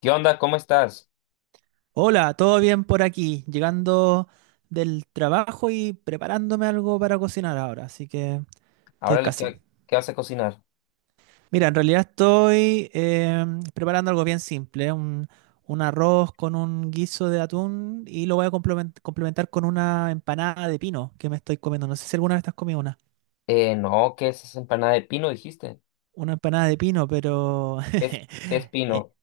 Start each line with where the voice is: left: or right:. left: ¿Qué onda? ¿Cómo estás?
right: Hola, ¿todo bien por aquí? Llegando del trabajo y preparándome algo para cocinar ahora, así que estoy
left: Ahora le
right: casi.
left: qué, qué vas a cocinar?
right: Mira, en realidad estoy preparando algo bien simple, un arroz con un guiso de atún y lo voy a complementar con una empanada de pino que me estoy comiendo. No sé si alguna vez te has comido
left: No, ¿qué es esa empanada de pino, dijiste?
right: una empanada de pino, pero
left: Qué es
right: eh,
left: pino?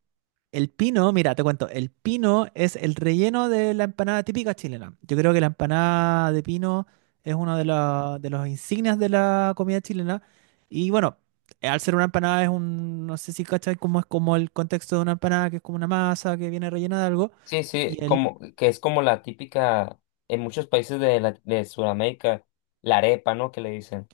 right: el pino, mira, te cuento, el pino es el relleno de la empanada típica chilena. Yo creo que la empanada de pino es de los insignias de la comida chilena. Y bueno, al ser una empanada es un, no sé si cachai cómo es como el contexto de una empanada, que es como una masa que viene rellena de algo.
left: Sí,
right: Y el
left: como, que es como la típica en muchos países de Sudamérica, la arepa, ¿no? Que le dicen.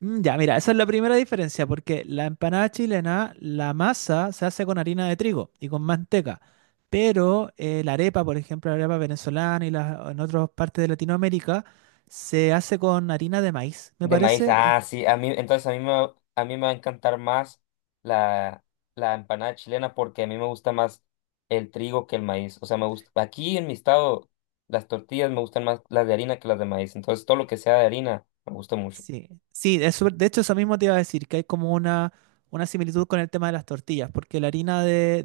right: mm, ya, mira, esa es la primera diferencia, porque la empanada chilena, la masa se hace con harina de trigo y con manteca, pero la arepa, por ejemplo, la arepa venezolana en otras partes de Latinoamérica, se hace con harina de maíz, me
left: De maíz.
right: parece, y
left: Ah, sí, a mí, entonces a mí me, va- a mí me va a encantar más la, la empanada chilena porque a mí me gusta más el trigo que el maíz. O sea, me gusta, aquí en mi estado, las tortillas me gustan más las de harina que las de maíz. Entonces, todo lo que sea de harina me gusta mucho.
right: sí, sí, es de hecho eso mismo te iba a decir, que hay como una similitud con el tema de las tortillas, porque la harina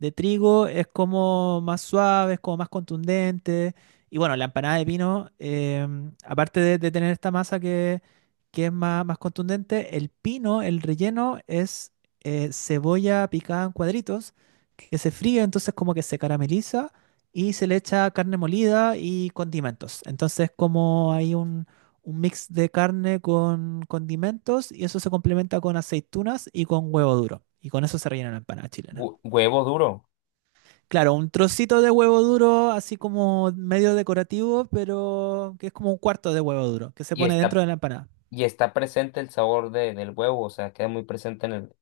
right: de trigo es como más suave, es como más contundente. Y bueno, la empanada de pino, aparte de tener esta que es más, más contundente, el pino, el relleno es cebolla picada en cuadritos que se fríe, entonces como que se carameliza y se le echa carne molida y condimentos. Entonces como hay un mix de carne con condimentos y eso se complementa con aceitunas y con huevo duro. Y con eso se rellena la empanada chilena.
left: Huevo duro
right: Claro, un trocito de huevo duro, así como medio decorativo, pero que es como un cuarto de huevo duro, que se
left: y
right: pone dentro
left: está,
right: de la empanada.
left: y está presente el sabor del huevo, o sea, queda muy presente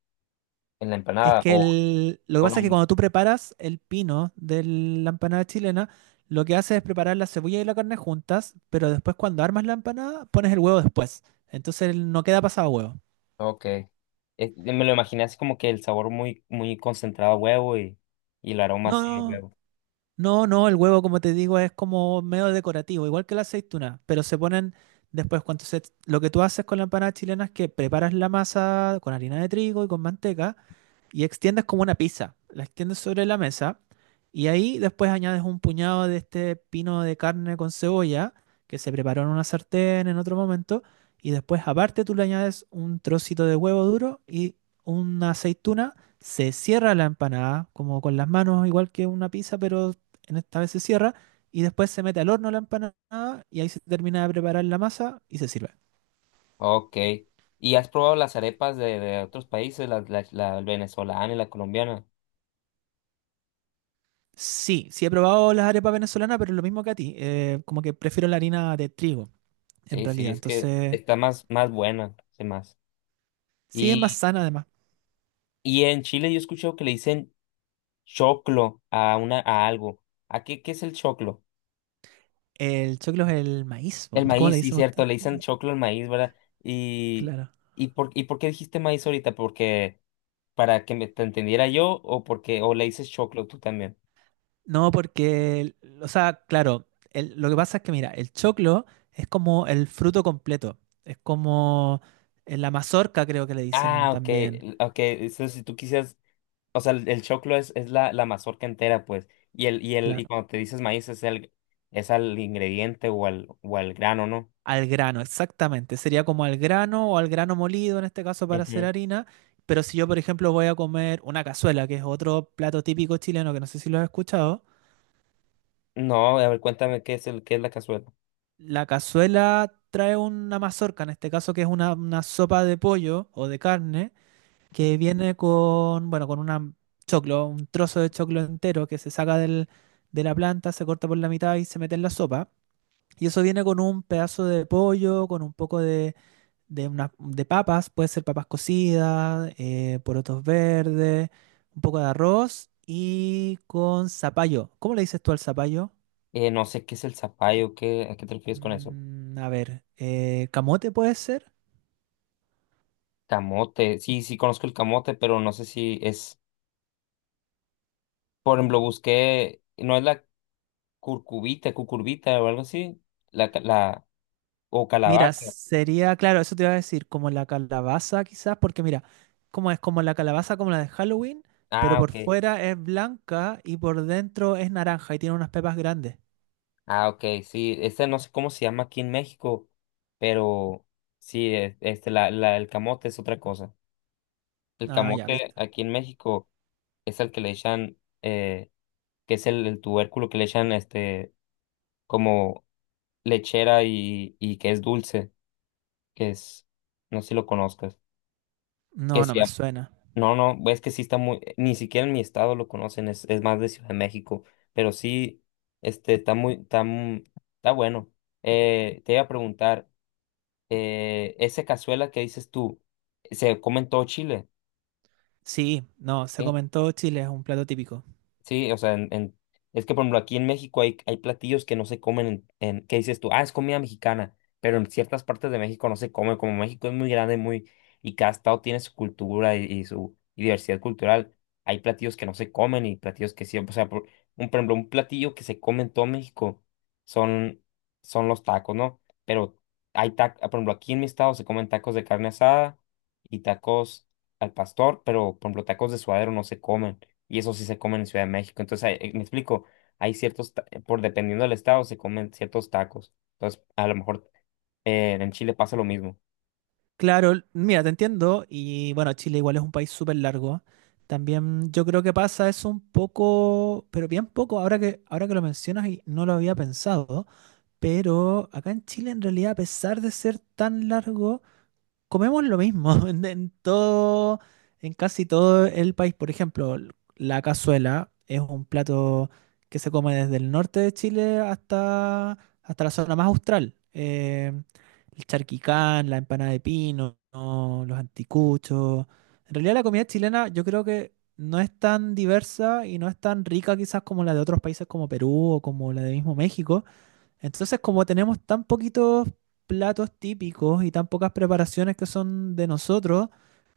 left: en la
right: Es
left: empanada
right: que lo que
left: o no.
right: pasa es que cuando tú preparas el pino de la empanada chilena, lo que haces es preparar la cebolla y la carne juntas, pero después cuando armas la empanada, pones el huevo después. Entonces no queda pasado huevo.
left: Ok. Me lo imaginé así como que el sabor muy, muy concentrado a huevo y el aroma
right: No,
left: así de
right: no,
left: huevo.
right: no, no, el huevo, como te digo, es como medio decorativo, igual que la aceituna, pero se ponen después cuando se... Lo que tú haces con la empanada chilena es que preparas la masa con harina de trigo y con manteca, y extiendes como una pizza. La extiendes sobre la mesa y ahí después añades un puñado de este pino de carne con cebolla que se preparó en una sartén en otro momento y después aparte tú le añades un trocito de huevo duro y una aceituna. Se cierra la empanada como con las manos igual que una pizza pero en esta vez se cierra y después se mete al horno la empanada y ahí se termina de preparar la masa y se sirve.
left: Ok. ¿Y has probado las arepas de otros países, la venezolana y la colombiana?
right: Sí, sí he probado las arepas venezolanas, pero es lo mismo que a ti. Como que prefiero la harina de trigo. En
left: Sí, sí,
right: realidad.
left: es que
right: Entonces,
left: está más, más buena, sí, más.
right: sí es más
left: Y,
right: sana además.
left: y en Chile yo he escuchado que le dicen choclo a una, a algo. ¿A qué, qué es el choclo?
right: El choclo es el maíz, po.
left: El
right: ¿Cómo le
left: maíz, sí,
right: dicen
left: cierto,
right: ustedes?
left: le dicen choclo al maíz, ¿verdad? Y,
right: Claro.
left: por, ¿y por qué dijiste maíz ahorita? ¿Porque para que me, te entendiera yo o porque o le dices choclo tú también?
right: No, porque, o sea, claro, lo que pasa es que, mira, el choclo es como el fruto completo. Es como la mazorca, creo que le dicen
left: Ah, ok,
right: también.
left: ok, eso si tú quisieras, o sea, el choclo es, la mazorca entera, pues, y
right: Claro.
left: cuando te dices maíz es al ingrediente o al grano, ¿no?
right: Al grano, exactamente. Sería como al grano o al grano molido, en este caso, para hacer
left: Ujú.
right: harina. Pero si yo, por ejemplo, voy a comer una cazuela, que es otro plato típico chileno que no sé si lo has escuchado,
left: No, a ver, cuéntame qué es el, qué es la cazuela.
right: la cazuela trae una mazorca, en este caso que es una sopa de pollo o de carne, que viene con, bueno, con una choclo, un trozo de choclo entero que se saca de la planta, se corta por la mitad y se mete en la sopa. Y eso viene con un pedazo de pollo, con un poco de papas, puede ser papas cocidas, porotos verdes, un poco de arroz y con zapallo. ¿Cómo le dices tú al zapallo?
left: No sé qué es el zapallo, qué, ¿a qué te refieres con eso?
right: Mm, a ver, ¿camote puede ser?
left: Camote, sí, sí conozco el camote, pero no sé si es. Por ejemplo, busqué, no es la curcubita, cucurbita o algo así, la, ca- la, o
right: Mira,
left: calabaza.
right: sería, claro, eso te iba a decir, como la calabaza quizás, porque mira, como es como la calabaza como la de Halloween, pero
left: Ah,
right: por
left: ok.
right: fuera es blanca y por dentro es naranja y tiene unas pepas grandes.
left: Ah, ok, sí, este no sé cómo se llama aquí en México, pero sí, este, el camote es otra cosa. El
right: Ah, ya,
left: camote
right: viste.
left: aquí en México es el que le echan, eh, que es el tubérculo que le echan, este, como lechera y que es dulce, que es, no sé si lo conozcas, que
right: No, no
left: se
right: me
left: llama.
right: suena.
left: No, no, es que sí está muy, ni siquiera en mi estado lo conocen, es más de Ciudad de México, pero sí, este, está muy, está, está bueno. Te iba a preguntar, esa cazuela que dices tú, ¿se come en todo Chile?
right: Sí, no, se comentó Chile, es un plato típico.
left: Sí, o sea, es que por ejemplo aquí en México hay, hay platillos que no se comen ¿qué dices tú? Ah, es comida mexicana, pero en ciertas partes de México no se come, como México es muy grande, muy, y cada estado tiene su cultura y su y diversidad cultural, hay platillos que no se comen y platillos que sí, o sea, por, un, por ejemplo, un platillo que se come en todo México son, son los tacos, ¿no? Pero hay tacos, por ejemplo, aquí en mi estado se comen tacos de carne asada y tacos al pastor, pero por ejemplo, tacos de suadero no se comen y eso sí se come en Ciudad de México. Entonces, hay- me explico, hay ciertos, por dependiendo del estado, se comen ciertos tacos. Entonces, a lo mejor en Chile pasa lo mismo.
right: Claro, mira, te entiendo, y bueno, Chile igual es un país súper largo. También yo creo que pasa eso un poco, pero bien poco, ahora que lo mencionas y no lo había pensado. Pero acá en Chile, en realidad, a pesar de ser tan largo, comemos lo mismo en todo, en casi todo el país. Por ejemplo, la cazuela es un plato que se come desde el norte de Chile hasta la zona más austral. El charquicán, la empanada de pino, ¿no? Los anticuchos. En realidad, la comida chilena yo creo que no es tan diversa y no es tan rica quizás como la de otros países como Perú o como la de mismo México entonces, como tenemos tan poquitos platos típicos y tan pocas preparaciones que son de nosotros,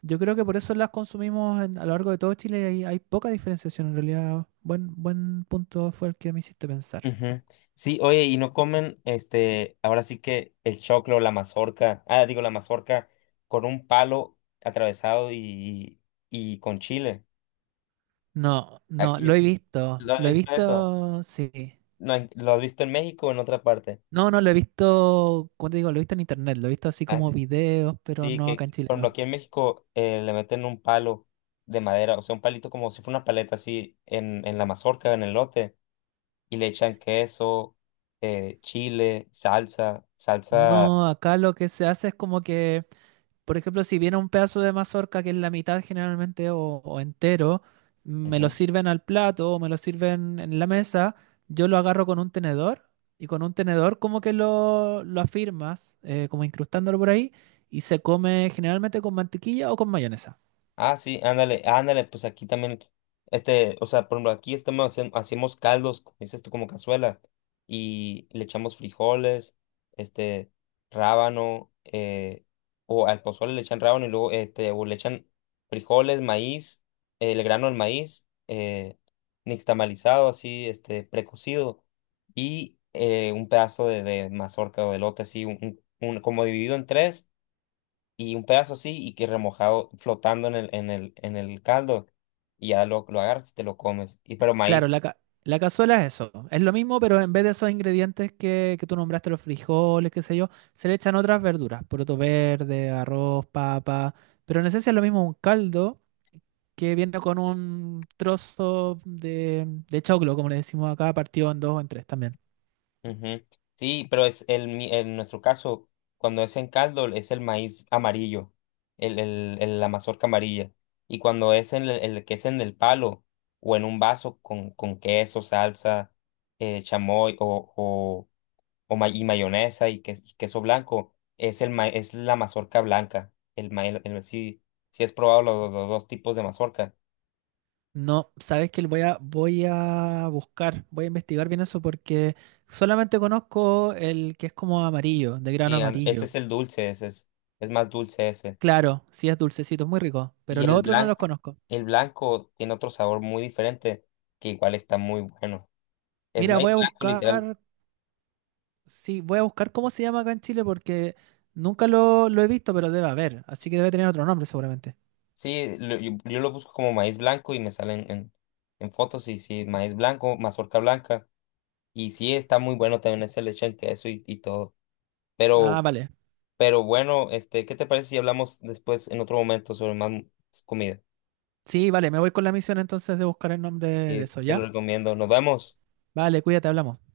right: yo creo que por eso las consumimos a lo largo de todo Chile y hay poca diferenciación en realidad. Buen punto fue el que me hiciste pensar.
left: Ujú. Sí, oye, y no comen, este, ahora sí que el choclo, la mazorca, ah, digo, la mazorca con un palo atravesado y con chile.
right: No, no,
left: Aquí, ¿lo has
right: lo he
left: visto eso?
right: visto, sí.
left: No, ¿lo has visto en México o en otra parte?
right: No, no, lo he visto, ¿cómo te digo? Lo he visto en internet, lo he visto así
left: Ah,
right: como
left: sí.
right: videos, pero
left: Sí,
right: no acá
left: que
right: en Chile,
left: por ejemplo
right: no.
left: aquí en México le meten un palo de madera, o sea, un palito como si fuera una paleta así en la mazorca, en el lote, y le echan queso, chile, salsa, salsa.
right: No, acá lo que se hace es como que por ejemplo, si viene un pedazo de mazorca que es la mitad generalmente o entero, me lo
left: Ujú.
right: sirven al plato o me lo sirven en la mesa, yo lo agarro con un tenedor y con un tenedor como que lo afirmas, como incrustándolo por ahí, y se come generalmente con mantequilla o con mayonesa.
left: Ah, sí, ándale, ándale, pues aquí también, este, o sea, por ejemplo, aquí estamos haciendo, hacemos caldos, como dices tú, como cazuela, y le echamos frijoles, este, rábano, o al pozole le echan rábano y luego, este, o le echan frijoles, maíz, el grano del maíz, nixtamalizado, así, este, precocido, y un pedazo de mazorca o de elote, así, como dividido en tres y un pedazo así y que remojado flotando en el caldo y ya lo agarras y te lo comes. Y pero maíz,
right: Claro, la cazuela es eso. Es lo mismo, pero en vez de esos ingredientes que tú nombraste, los frijoles, qué sé yo, se le echan otras verduras, poroto verde, arroz, papa. Pero en esencia es lo mismo un caldo que viene con un trozo de choclo, como le decimos acá, partido en dos o en tres también.
left: ujú. Sí, pero es el, en nuestro caso, cuando es en caldo es el maíz amarillo, la mazorca amarilla. Y cuando es en el que es en el palo o en un vaso con queso, salsa, chamoy o, y mayonesa y, y queso blanco, es, es la mazorca blanca. El ma- el- Si, si has probado los dos tipos de mazorca.
right: No, sabes que voy a buscar, voy a investigar bien eso porque solamente conozco el que es como amarillo, de grano
left: Y ese
right: amarillo.
left: es el dulce, ese es más dulce ese.
right: Claro, sí es dulcecito, es muy rico,
left: Y
right: pero los otros no los conozco.
left: el blanco tiene otro sabor muy diferente, que igual está muy bueno. Es
right: Mira,
left: maíz
right: voy a
left: blanco, literal.
right: buscar, sí, voy a buscar cómo se llama acá en Chile porque nunca lo he visto, pero debe haber, así que debe tener otro nombre seguramente.
left: Sí, yo lo busco como maíz blanco y me salen en fotos y sí, maíz blanco, mazorca blanca. Y sí, está muy bueno también ese leche en queso y todo.
right: Ah,
left: Pero
right: vale.
left: Pero bueno, este, ¿qué te parece si hablamos después en otro momento sobre más comida?
right: Sí, vale, me voy con la misión entonces de buscar el nombre de
left: Y
right: eso,
left: te lo
right: ¿ya?
left: recomiendo. Nos vemos.
right: Vale, cuídate, hablamos.